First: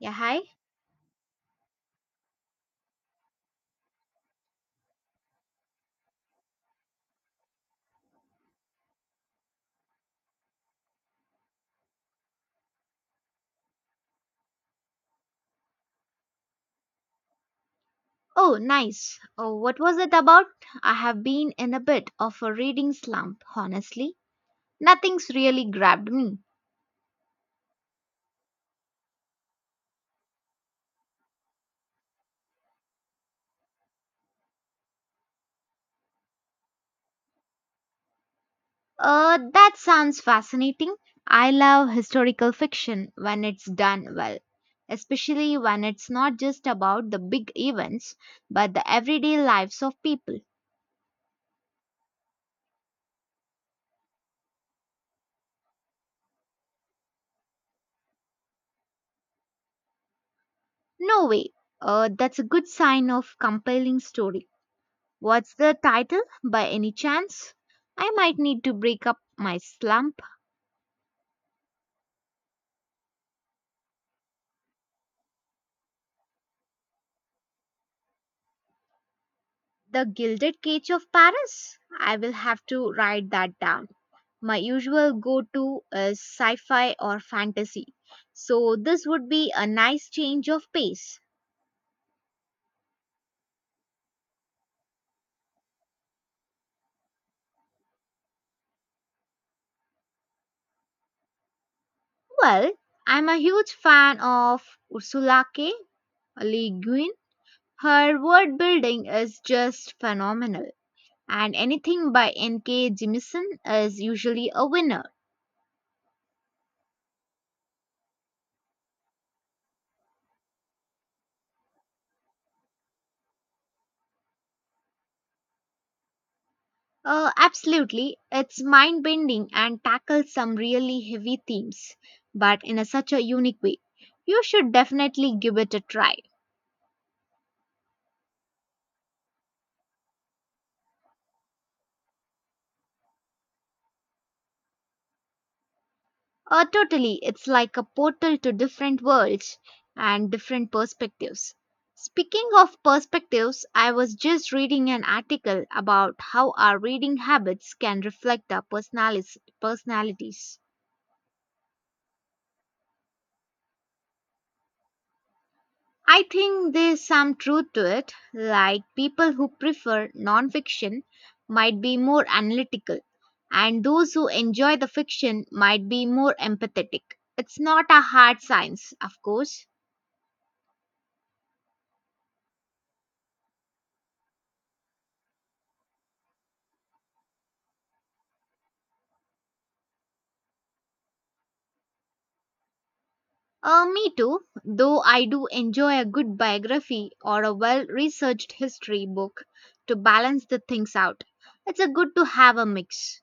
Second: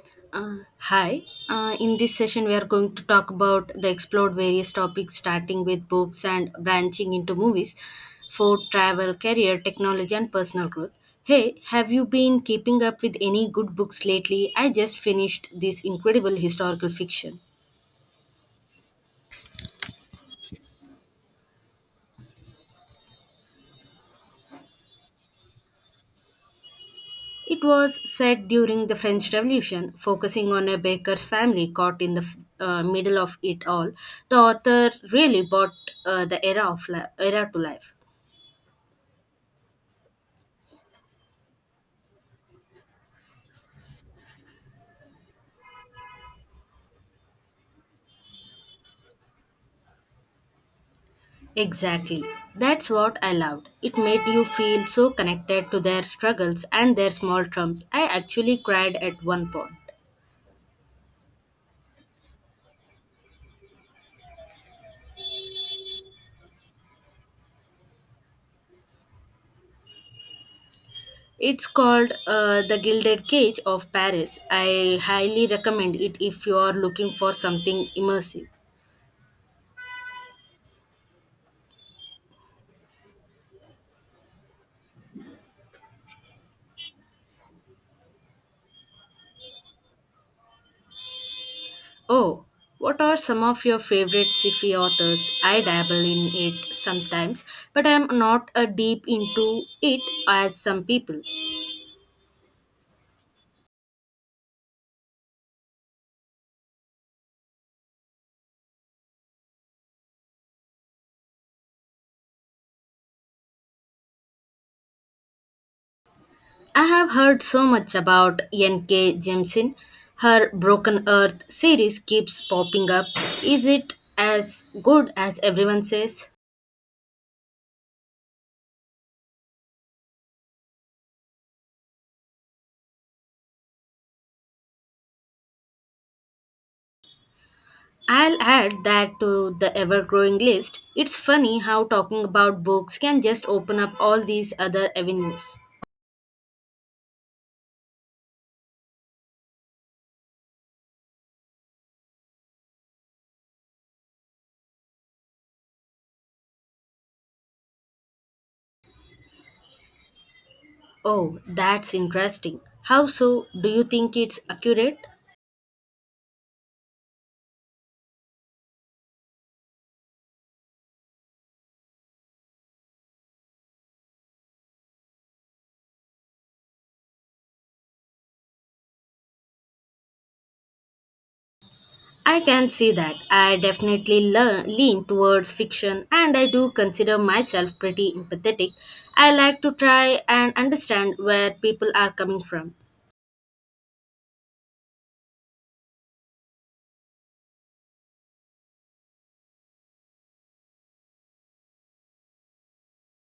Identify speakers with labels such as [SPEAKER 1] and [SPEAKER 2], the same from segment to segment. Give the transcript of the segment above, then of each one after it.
[SPEAKER 1] Yeah, hi.
[SPEAKER 2] Hi. In this session, we are going to talk about the explored various topics, starting with books and branching into movies, food, travel, career, technology, and personal growth. Hey, have you been keeping up with any good books lately? I just finished this incredible historical fiction.
[SPEAKER 1] Oh, nice. Oh, what was it about? I have been in a bit of a reading slump, honestly. Nothing's really grabbed me.
[SPEAKER 2] It was set during the French Revolution, focusing on a baker's family caught in the middle of it all. The author really brought the era to life.
[SPEAKER 1] That sounds fascinating. I love historical fiction when it's done well, especially when it's not just about the big events, but the everyday lives of people.
[SPEAKER 2] Exactly. That's what I loved. It made you feel so connected to their struggles and their small triumphs. I actually cried at one point.
[SPEAKER 1] No way. That's a good sign of compelling story. What's the title by any chance? I might need to break up my slump.
[SPEAKER 2] It's called The Gilded Cage of Paris. I highly recommend it if you are looking for something immersive.
[SPEAKER 1] The Gilded Cage of Paris. I will have to write that down. My usual go to is sci fi or fantasy, so this would be a nice change of pace.
[SPEAKER 2] Oh, what are some of your favorite sci-fi authors? I dabble in it sometimes, but I am not a deep into it as some people.
[SPEAKER 1] Well, I'm a huge fan of Ursula K. Le Guin. Her word building is just phenomenal, and anything by N.K. Jemisin is usually a winner.
[SPEAKER 2] I have heard so much about N.K. Jemisin. Her Broken Earth series keeps popping up. Is it as good as everyone says?
[SPEAKER 1] Absolutely. It's mind bending and tackles some really heavy themes, but such a unique way. You should definitely give it a try.
[SPEAKER 2] I'll add that to the ever growing list. It's funny how talking about books can just open up all these other avenues.
[SPEAKER 1] Totally, it's like a portal to different worlds and different perspectives. Speaking of perspectives, I was just reading an article about how our reading habits can reflect our personalities.
[SPEAKER 2] Oh, that's interesting. How so? Do you think it's accurate?
[SPEAKER 1] I think there's some truth to it, like people who prefer nonfiction might be more analytical, and those who enjoy the fiction might be more empathetic. It's not a hard science, of course.
[SPEAKER 2] I can see that. I definitely lean towards fiction and I do consider myself pretty empathetic. I like to try and understand where people are coming from.
[SPEAKER 1] Me too, though I do enjoy a good biography or a well researched history book to balance the things out. It's a good to have a mix.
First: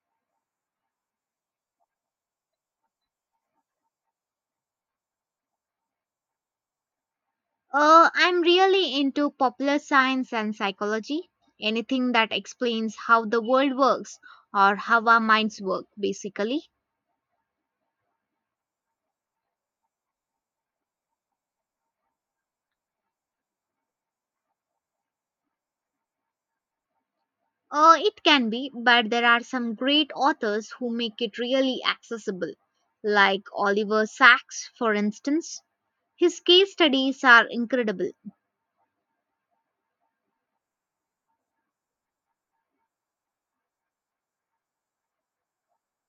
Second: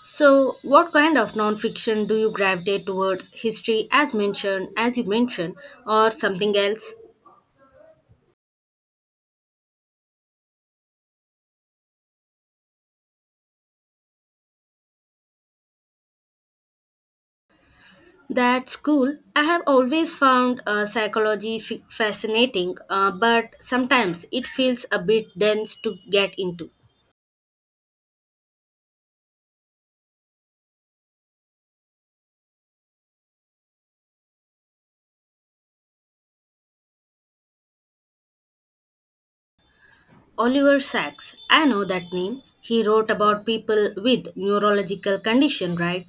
[SPEAKER 2] So, what kind of non-fiction do you gravitate towards? History, as you mentioned, or something else?
[SPEAKER 1] I'm really into popular science and psychology. Anything that explains how the world works or how our minds work, basically.
[SPEAKER 2] That's cool. I have always found psychology fascinating, but sometimes it feels a bit dense to get into.
[SPEAKER 1] It can be, but there are some great authors who make it really accessible, like Oliver Sacks, for instance. His case studies are incredible.
[SPEAKER 2] Oliver Sacks, I know that name. He wrote about people with neurological condition, right?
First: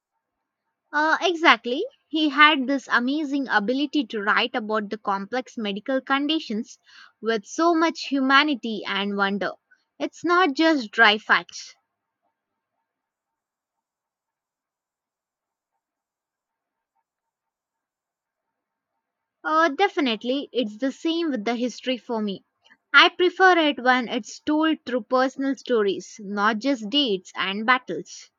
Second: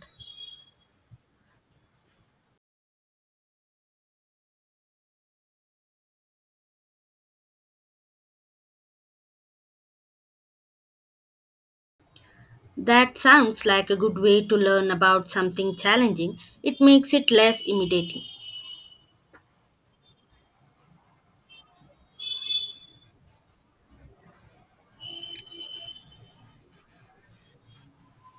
[SPEAKER 1] Exactly. He had this amazing ability to write about the complex medical conditions with so much humanity and wonder. It's not just dry facts.
[SPEAKER 2] That sounds like a good way to learn about something challenging. It makes it less intimidating.
[SPEAKER 1] Definitely, it's the same with the history for me. I prefer it when it's told through personal stories, not just dates and battles.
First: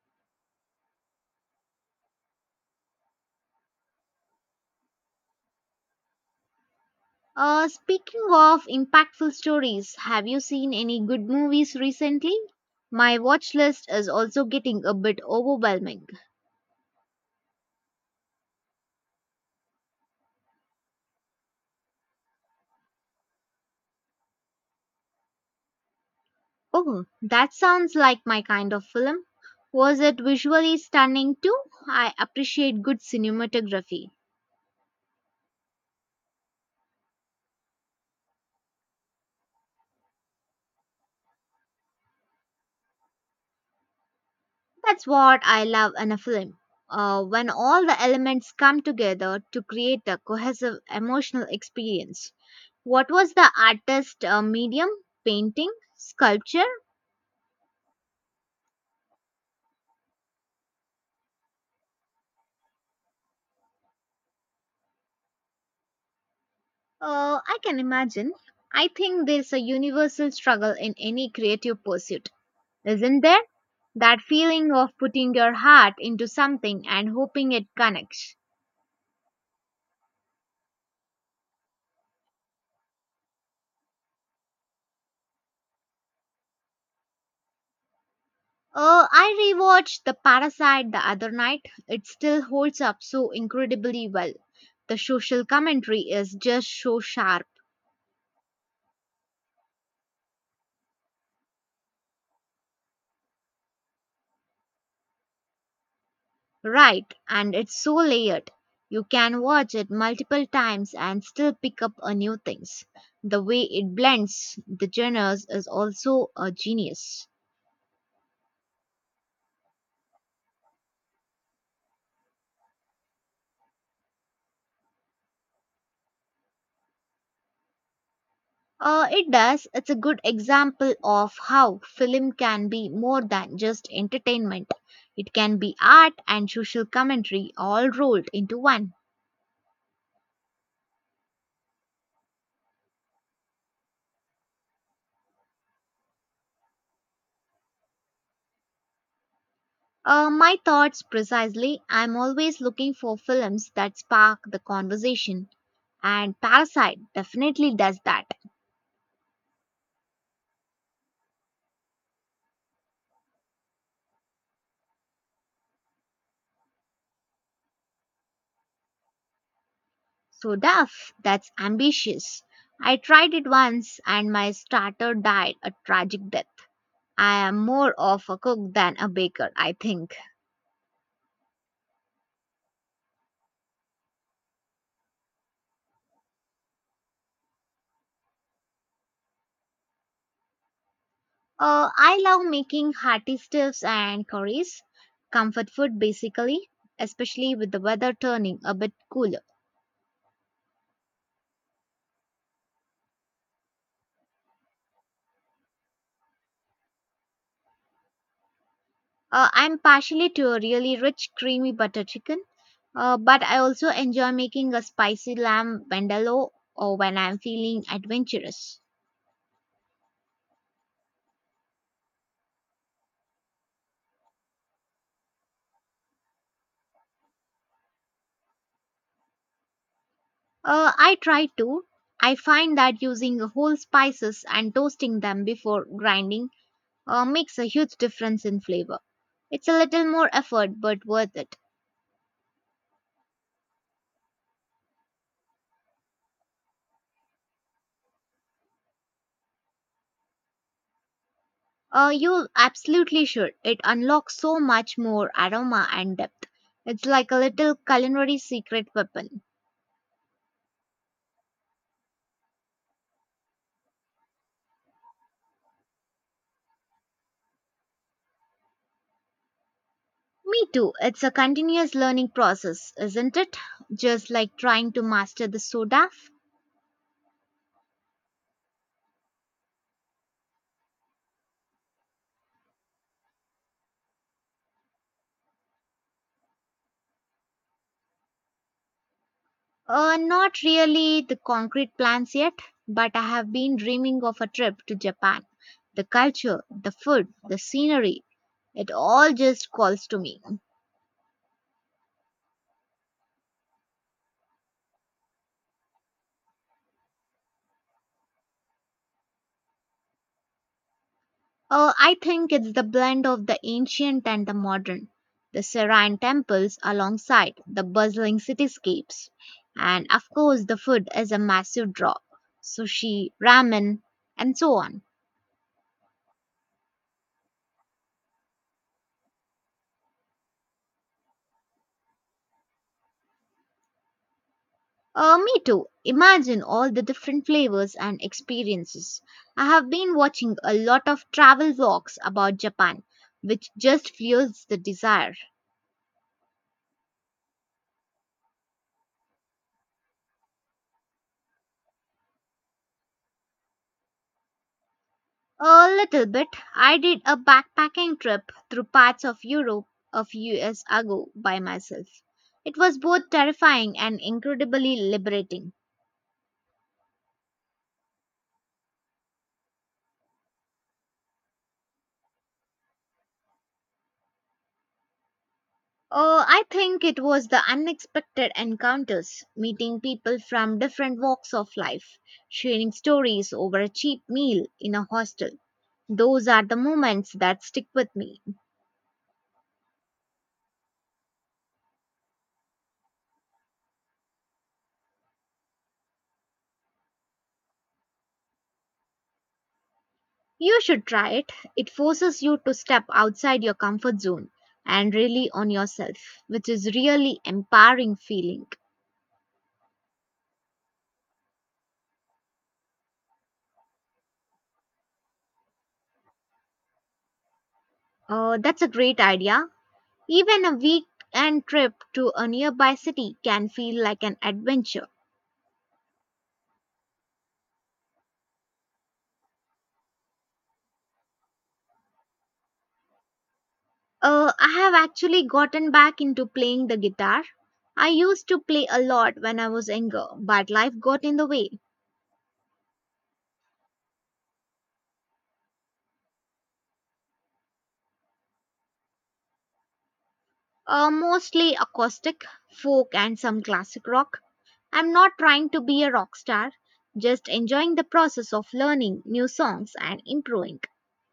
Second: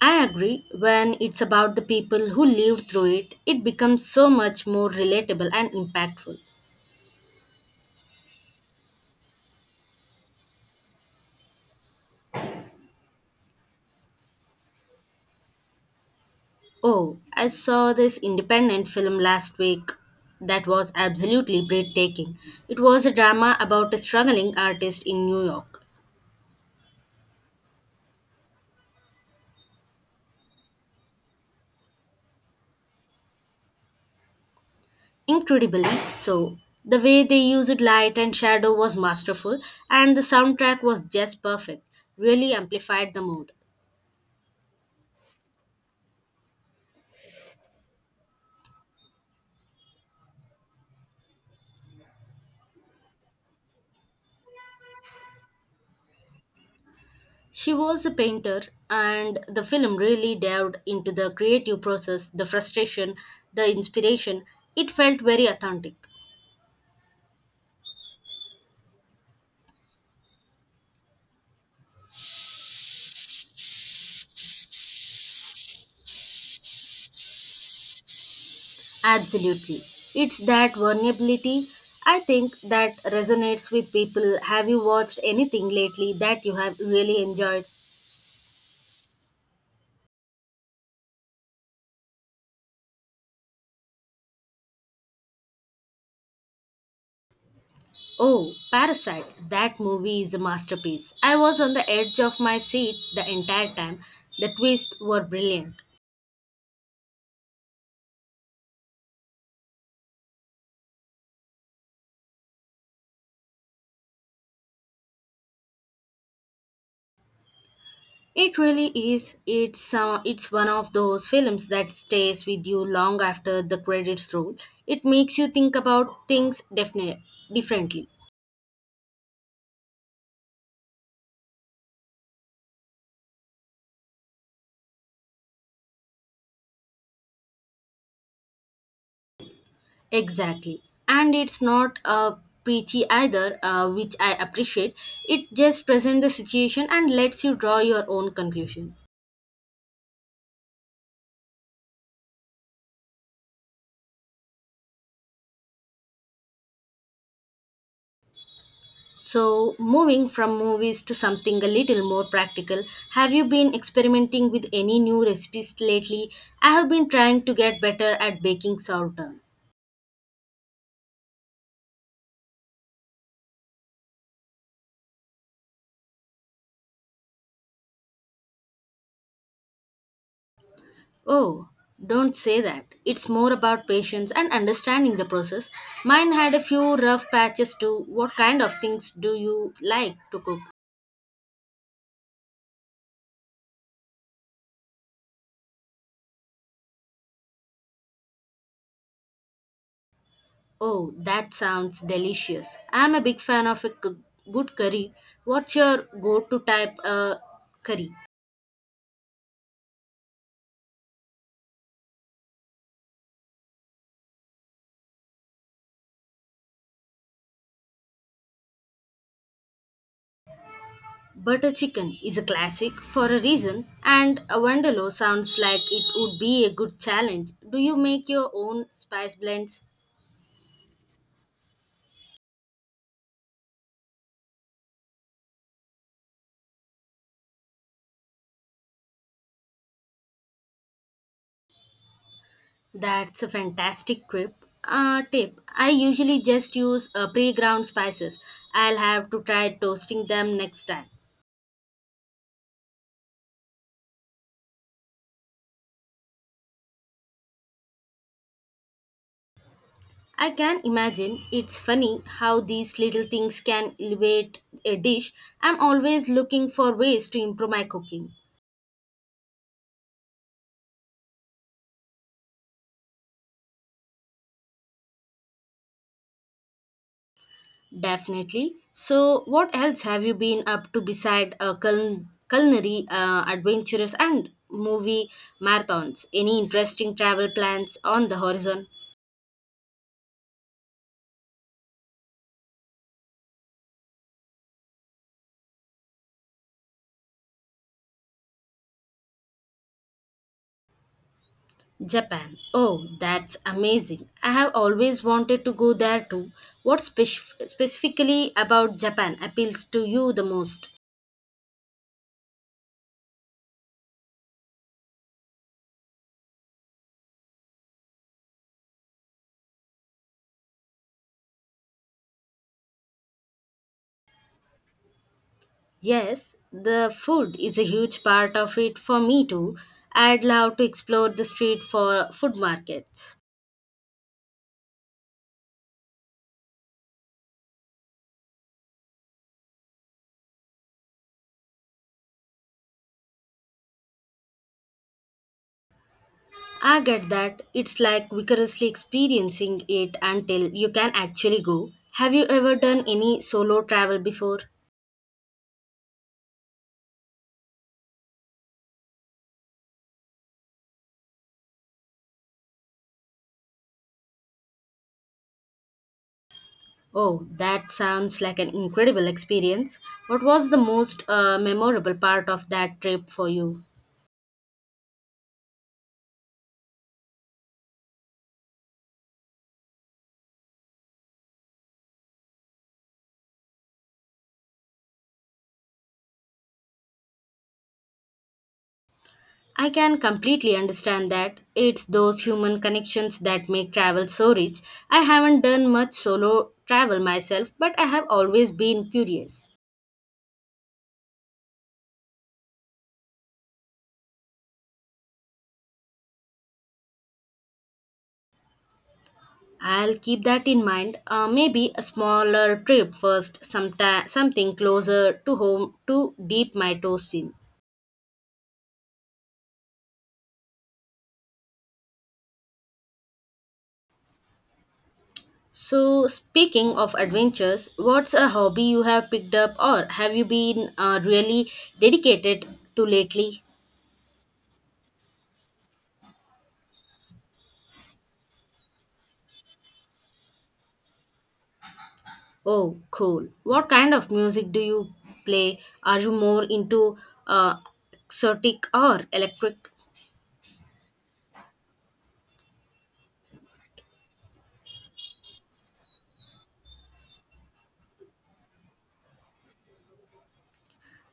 [SPEAKER 2] I agree. When it's about the people who lived through it, it becomes so much more relatable and impactful.
[SPEAKER 1] Speaking of impactful stories, have you seen any good movies recently? My watch list is also getting a bit overwhelming.
[SPEAKER 2] Oh, I saw this independent film last week that was absolutely breathtaking. It was a drama about a struggling artist in New York.
[SPEAKER 1] Oh, that sounds like my kind of film. Was it visually stunning too? I appreciate good cinematography.
[SPEAKER 2] Incredibly so. The way they used light and shadow was masterful, and the soundtrack was just perfect, really amplified the mood.
[SPEAKER 1] That's what I love in a film. When all the elements come together to create a cohesive emotional experience. What was the artist medium? Painting? Sculpture?
[SPEAKER 2] She was a painter, and the film really delved into the creative process, the frustration, the inspiration. It felt very authentic.
[SPEAKER 1] I can imagine. I think there's a universal struggle in any creative pursuit, isn't there? That feeling of putting your heart into something and hoping it connects.
[SPEAKER 2] Absolutely. It's that vulnerability, I think, that resonates with people. Have you watched anything lately that you have really enjoyed?
[SPEAKER 1] I rewatched The Parasite the other night. It still holds up so incredibly well. The social commentary is just so sharp,
[SPEAKER 2] Oh, Parasite. That movie is a masterpiece. I was on the edge of my seat the entire time. The twists were brilliant.
[SPEAKER 1] right, and it's so layered. You can watch it multiple times and still pick up a new things. The way it blends the genres is also a genius.
[SPEAKER 2] It really is. It's one of those films that stays with you long after the credits roll. It makes you think about things definitely differently.
[SPEAKER 1] It does. It's a good example of how film can be more than just entertainment. It can be art and social commentary all rolled into one.
[SPEAKER 2] Exactly. And it's not preachy either, which I appreciate. It just presents the situation and lets you draw your own conclusion.
[SPEAKER 1] My thoughts precisely. I'm always looking for films that spark the conversation, and Parasite definitely does that.
[SPEAKER 2] So, moving from movies to something a little more practical, have you been experimenting with any new recipes lately? I have been trying to get better at baking sourdough.
[SPEAKER 1] So, Duff, that's ambitious. I tried it once and my starter died a tragic death. I am more of a cook than a baker, I think.
[SPEAKER 2] Oh, don't say that. It's more about patience and understanding the process. Mine had a few rough patches too. What kind of things do you like to cook?
[SPEAKER 1] I love making hearty stews and curries, comfort food basically, especially with the weather turning a bit cooler.
[SPEAKER 2] Oh, that sounds delicious. I'm a big fan of good curry. What's your go to type curry?
[SPEAKER 1] I'm partially to a really rich creamy butter chicken, but I also enjoy making a spicy lamb vindaloo or when I'm feeling adventurous.
[SPEAKER 2] Butter chicken is a classic for a reason, and a Wonderlo sounds like it would be a good challenge. Do you make your own spice blends?
[SPEAKER 1] I try to. I find that using whole spices and toasting them before grinding makes a huge difference in flavor. It's a little more effort but worth it.
[SPEAKER 2] That's a fantastic trip. Tip I usually just use pre ground spices. I'll have to try toasting them next time.
[SPEAKER 1] You absolutely should. It unlocks so much more aroma and depth. It's like a little culinary secret weapon.
[SPEAKER 2] I can imagine it's funny how these little things can elevate a dish. I'm always looking for ways to improve my cooking.
[SPEAKER 1] Me too. It's a continuous learning process, isn't it? Just like trying to master the soda.
[SPEAKER 2] Definitely. So, what else have you been up to beside culinary adventures and movie marathons? Any interesting travel plans on the horizon?
[SPEAKER 1] Not really the concrete plans yet, but I have been dreaming of a trip to Japan. The culture, the food, the scenery, it all just calls to me.
[SPEAKER 2] Japan. Oh, that's amazing. I have always wanted to go there too. What spec- specifically about Japan appeals to you the most?
[SPEAKER 1] I think it's the blend of the ancient and the modern, the serene temples alongside the bustling cityscapes, and of course, the food is a massive draw, sushi, ramen, and so on.
[SPEAKER 2] Yes, the food is a huge part of it for me too. I'd love to explore the street for food markets.
[SPEAKER 1] Me too. Imagine all the different flavors and experiences. I have been watching a lot of travel vlogs about Japan, which just fuels the desire.
[SPEAKER 2] I get that it's like vicariously experiencing it until you can actually go. Have you ever done any solo travel before?
[SPEAKER 1] A little bit. I did a backpacking trip through parts of Europe a few years ago by myself. It was both terrifying and incredibly liberating.
[SPEAKER 2] Oh, that sounds like an incredible experience. What was the most memorable part of that trip for you?
[SPEAKER 1] I think it was the unexpected encounters, meeting people from different walks of life, sharing stories over a cheap meal in a hostel. Those are the moments that stick with me.
[SPEAKER 2] I can completely understand that. It's those human connections that make travel so rich. I haven't done much solo travel myself, but I have always been curious.
[SPEAKER 1] You should try it. It forces you to step outside your comfort zone and really on yourself, which is really empowering feeling.
[SPEAKER 2] I'll keep that in mind. Maybe a smaller trip first, sometime, something closer to home to deep my toes in.
[SPEAKER 1] That's a great idea. Even a weekend trip to a nearby city can feel like an adventure.
[SPEAKER 2] So, speaking of adventures, what's a hobby you have picked up or have you been really dedicated to lately?
[SPEAKER 1] I have actually gotten back into playing the guitar. I used to play a lot when I was younger, but life got in the way.
[SPEAKER 2] Oh, cool. What kind of music do you play? Are you more into uh, exotic or electric?
[SPEAKER 1] Mostly acoustic, folk, and some classic rock. I'm not trying to be a rock star, just enjoying the process of learning new songs and improving.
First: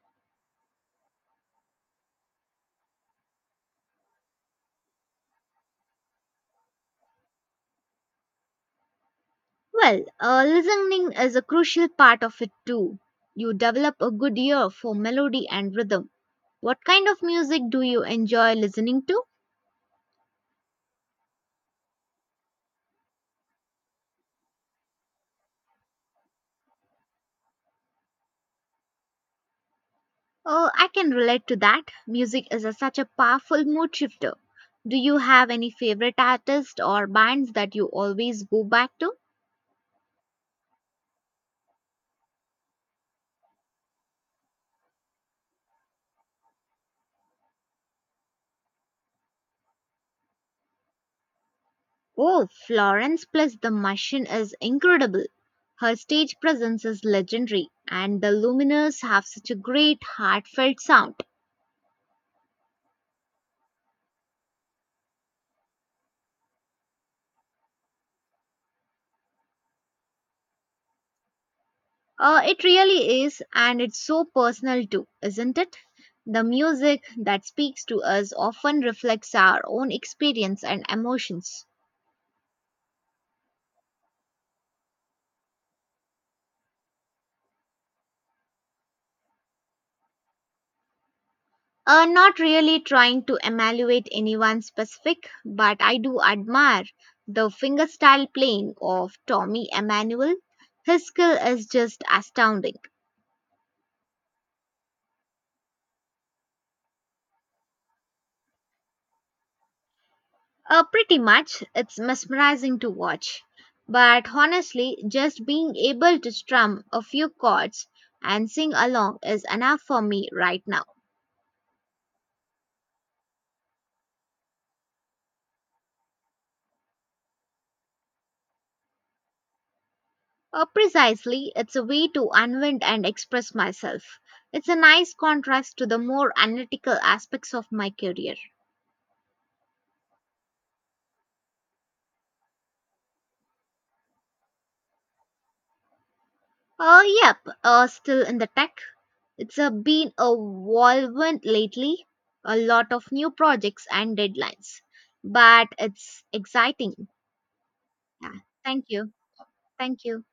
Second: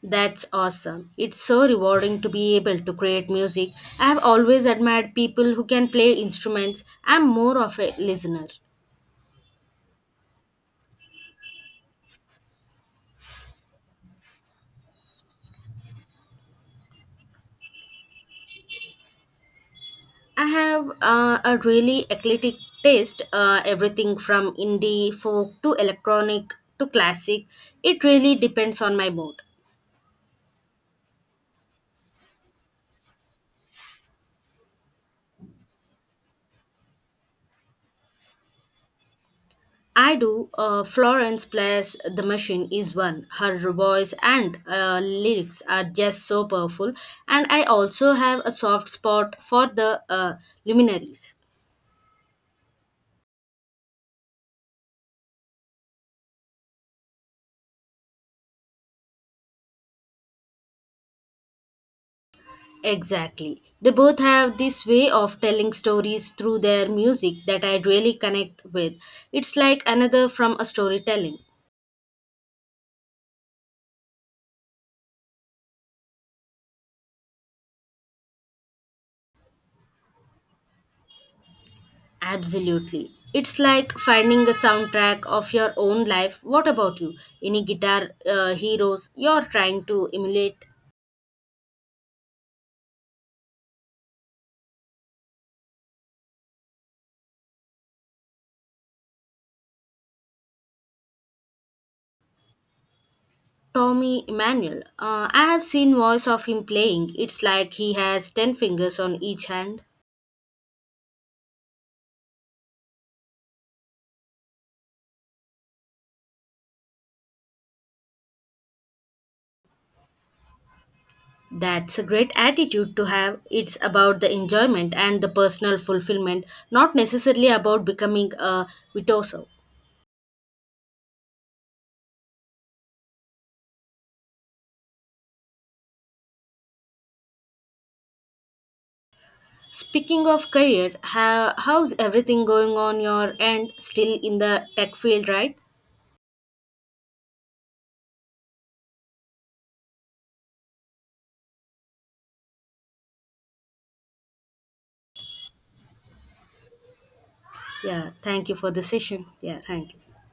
[SPEAKER 2] That's awesome. It's so rewarding to be able to create music. I have always admired people who can play instruments. I'm more of a listener.
[SPEAKER 1] Well, listening is a crucial part of it too. You develop a good ear for melody and rhythm. What kind of music do you enjoy listening to?
[SPEAKER 2] I have a really eclectic taste, everything from indie, folk to electronic to classic. It really depends on my mood.
[SPEAKER 1] Oh, I can relate to that. Music is such a powerful mood shifter. Do you have any favorite artists or bands that you always go back to?
[SPEAKER 2] I do. Florence Plus The Machine is one. Her voice and lyrics are just so powerful. And I also have a soft spot for the luminaries.
[SPEAKER 1] Oh, Florence plus the machine is incredible. Her stage presence is legendary, and the Luminers have such a great, heartfelt sound.
[SPEAKER 2] Exactly. They both have this way of telling stories through their music that I really connect with. It's like another from a storytelling.
[SPEAKER 1] It really is, and it's so personal too, isn't it? The music that speaks to us often reflects our own experience and emotions.
[SPEAKER 2] Absolutely. It's like finding a soundtrack of your own life. What about you? Any guitar heroes you're trying to emulate?
[SPEAKER 1] Not really trying to evaluate anyone specific, but I do admire the fingerstyle playing of Tommy Emmanuel. His skill is just astounding.
[SPEAKER 2] Tommy Emmanuel. I have seen voice of him playing. It's like he has 10 fingers on each hand.
[SPEAKER 1] Pretty much, it's mesmerizing to watch. But honestly, just being able to strum a few chords and sing along is enough for me right now.
[SPEAKER 2] That's a great attitude to have. It's about the enjoyment and the personal fulfillment, not necessarily about becoming a virtuoso.
[SPEAKER 1] Precisely, it's a way to unwind and express myself. It's a nice contrast to the more analytical aspects of my career.
[SPEAKER 2] Speaking of career, how's everything going on your end? Still in the tech field, right?
[SPEAKER 1] Yep, still in the tech. It's been a whirlwind lately, a lot of new projects and deadlines, but it's exciting.
[SPEAKER 2] Yeah,
[SPEAKER 1] Yeah,
[SPEAKER 2] thank you for the
[SPEAKER 1] thank you.
[SPEAKER 2] session. Yeah, thank you.
[SPEAKER 1] Thank you.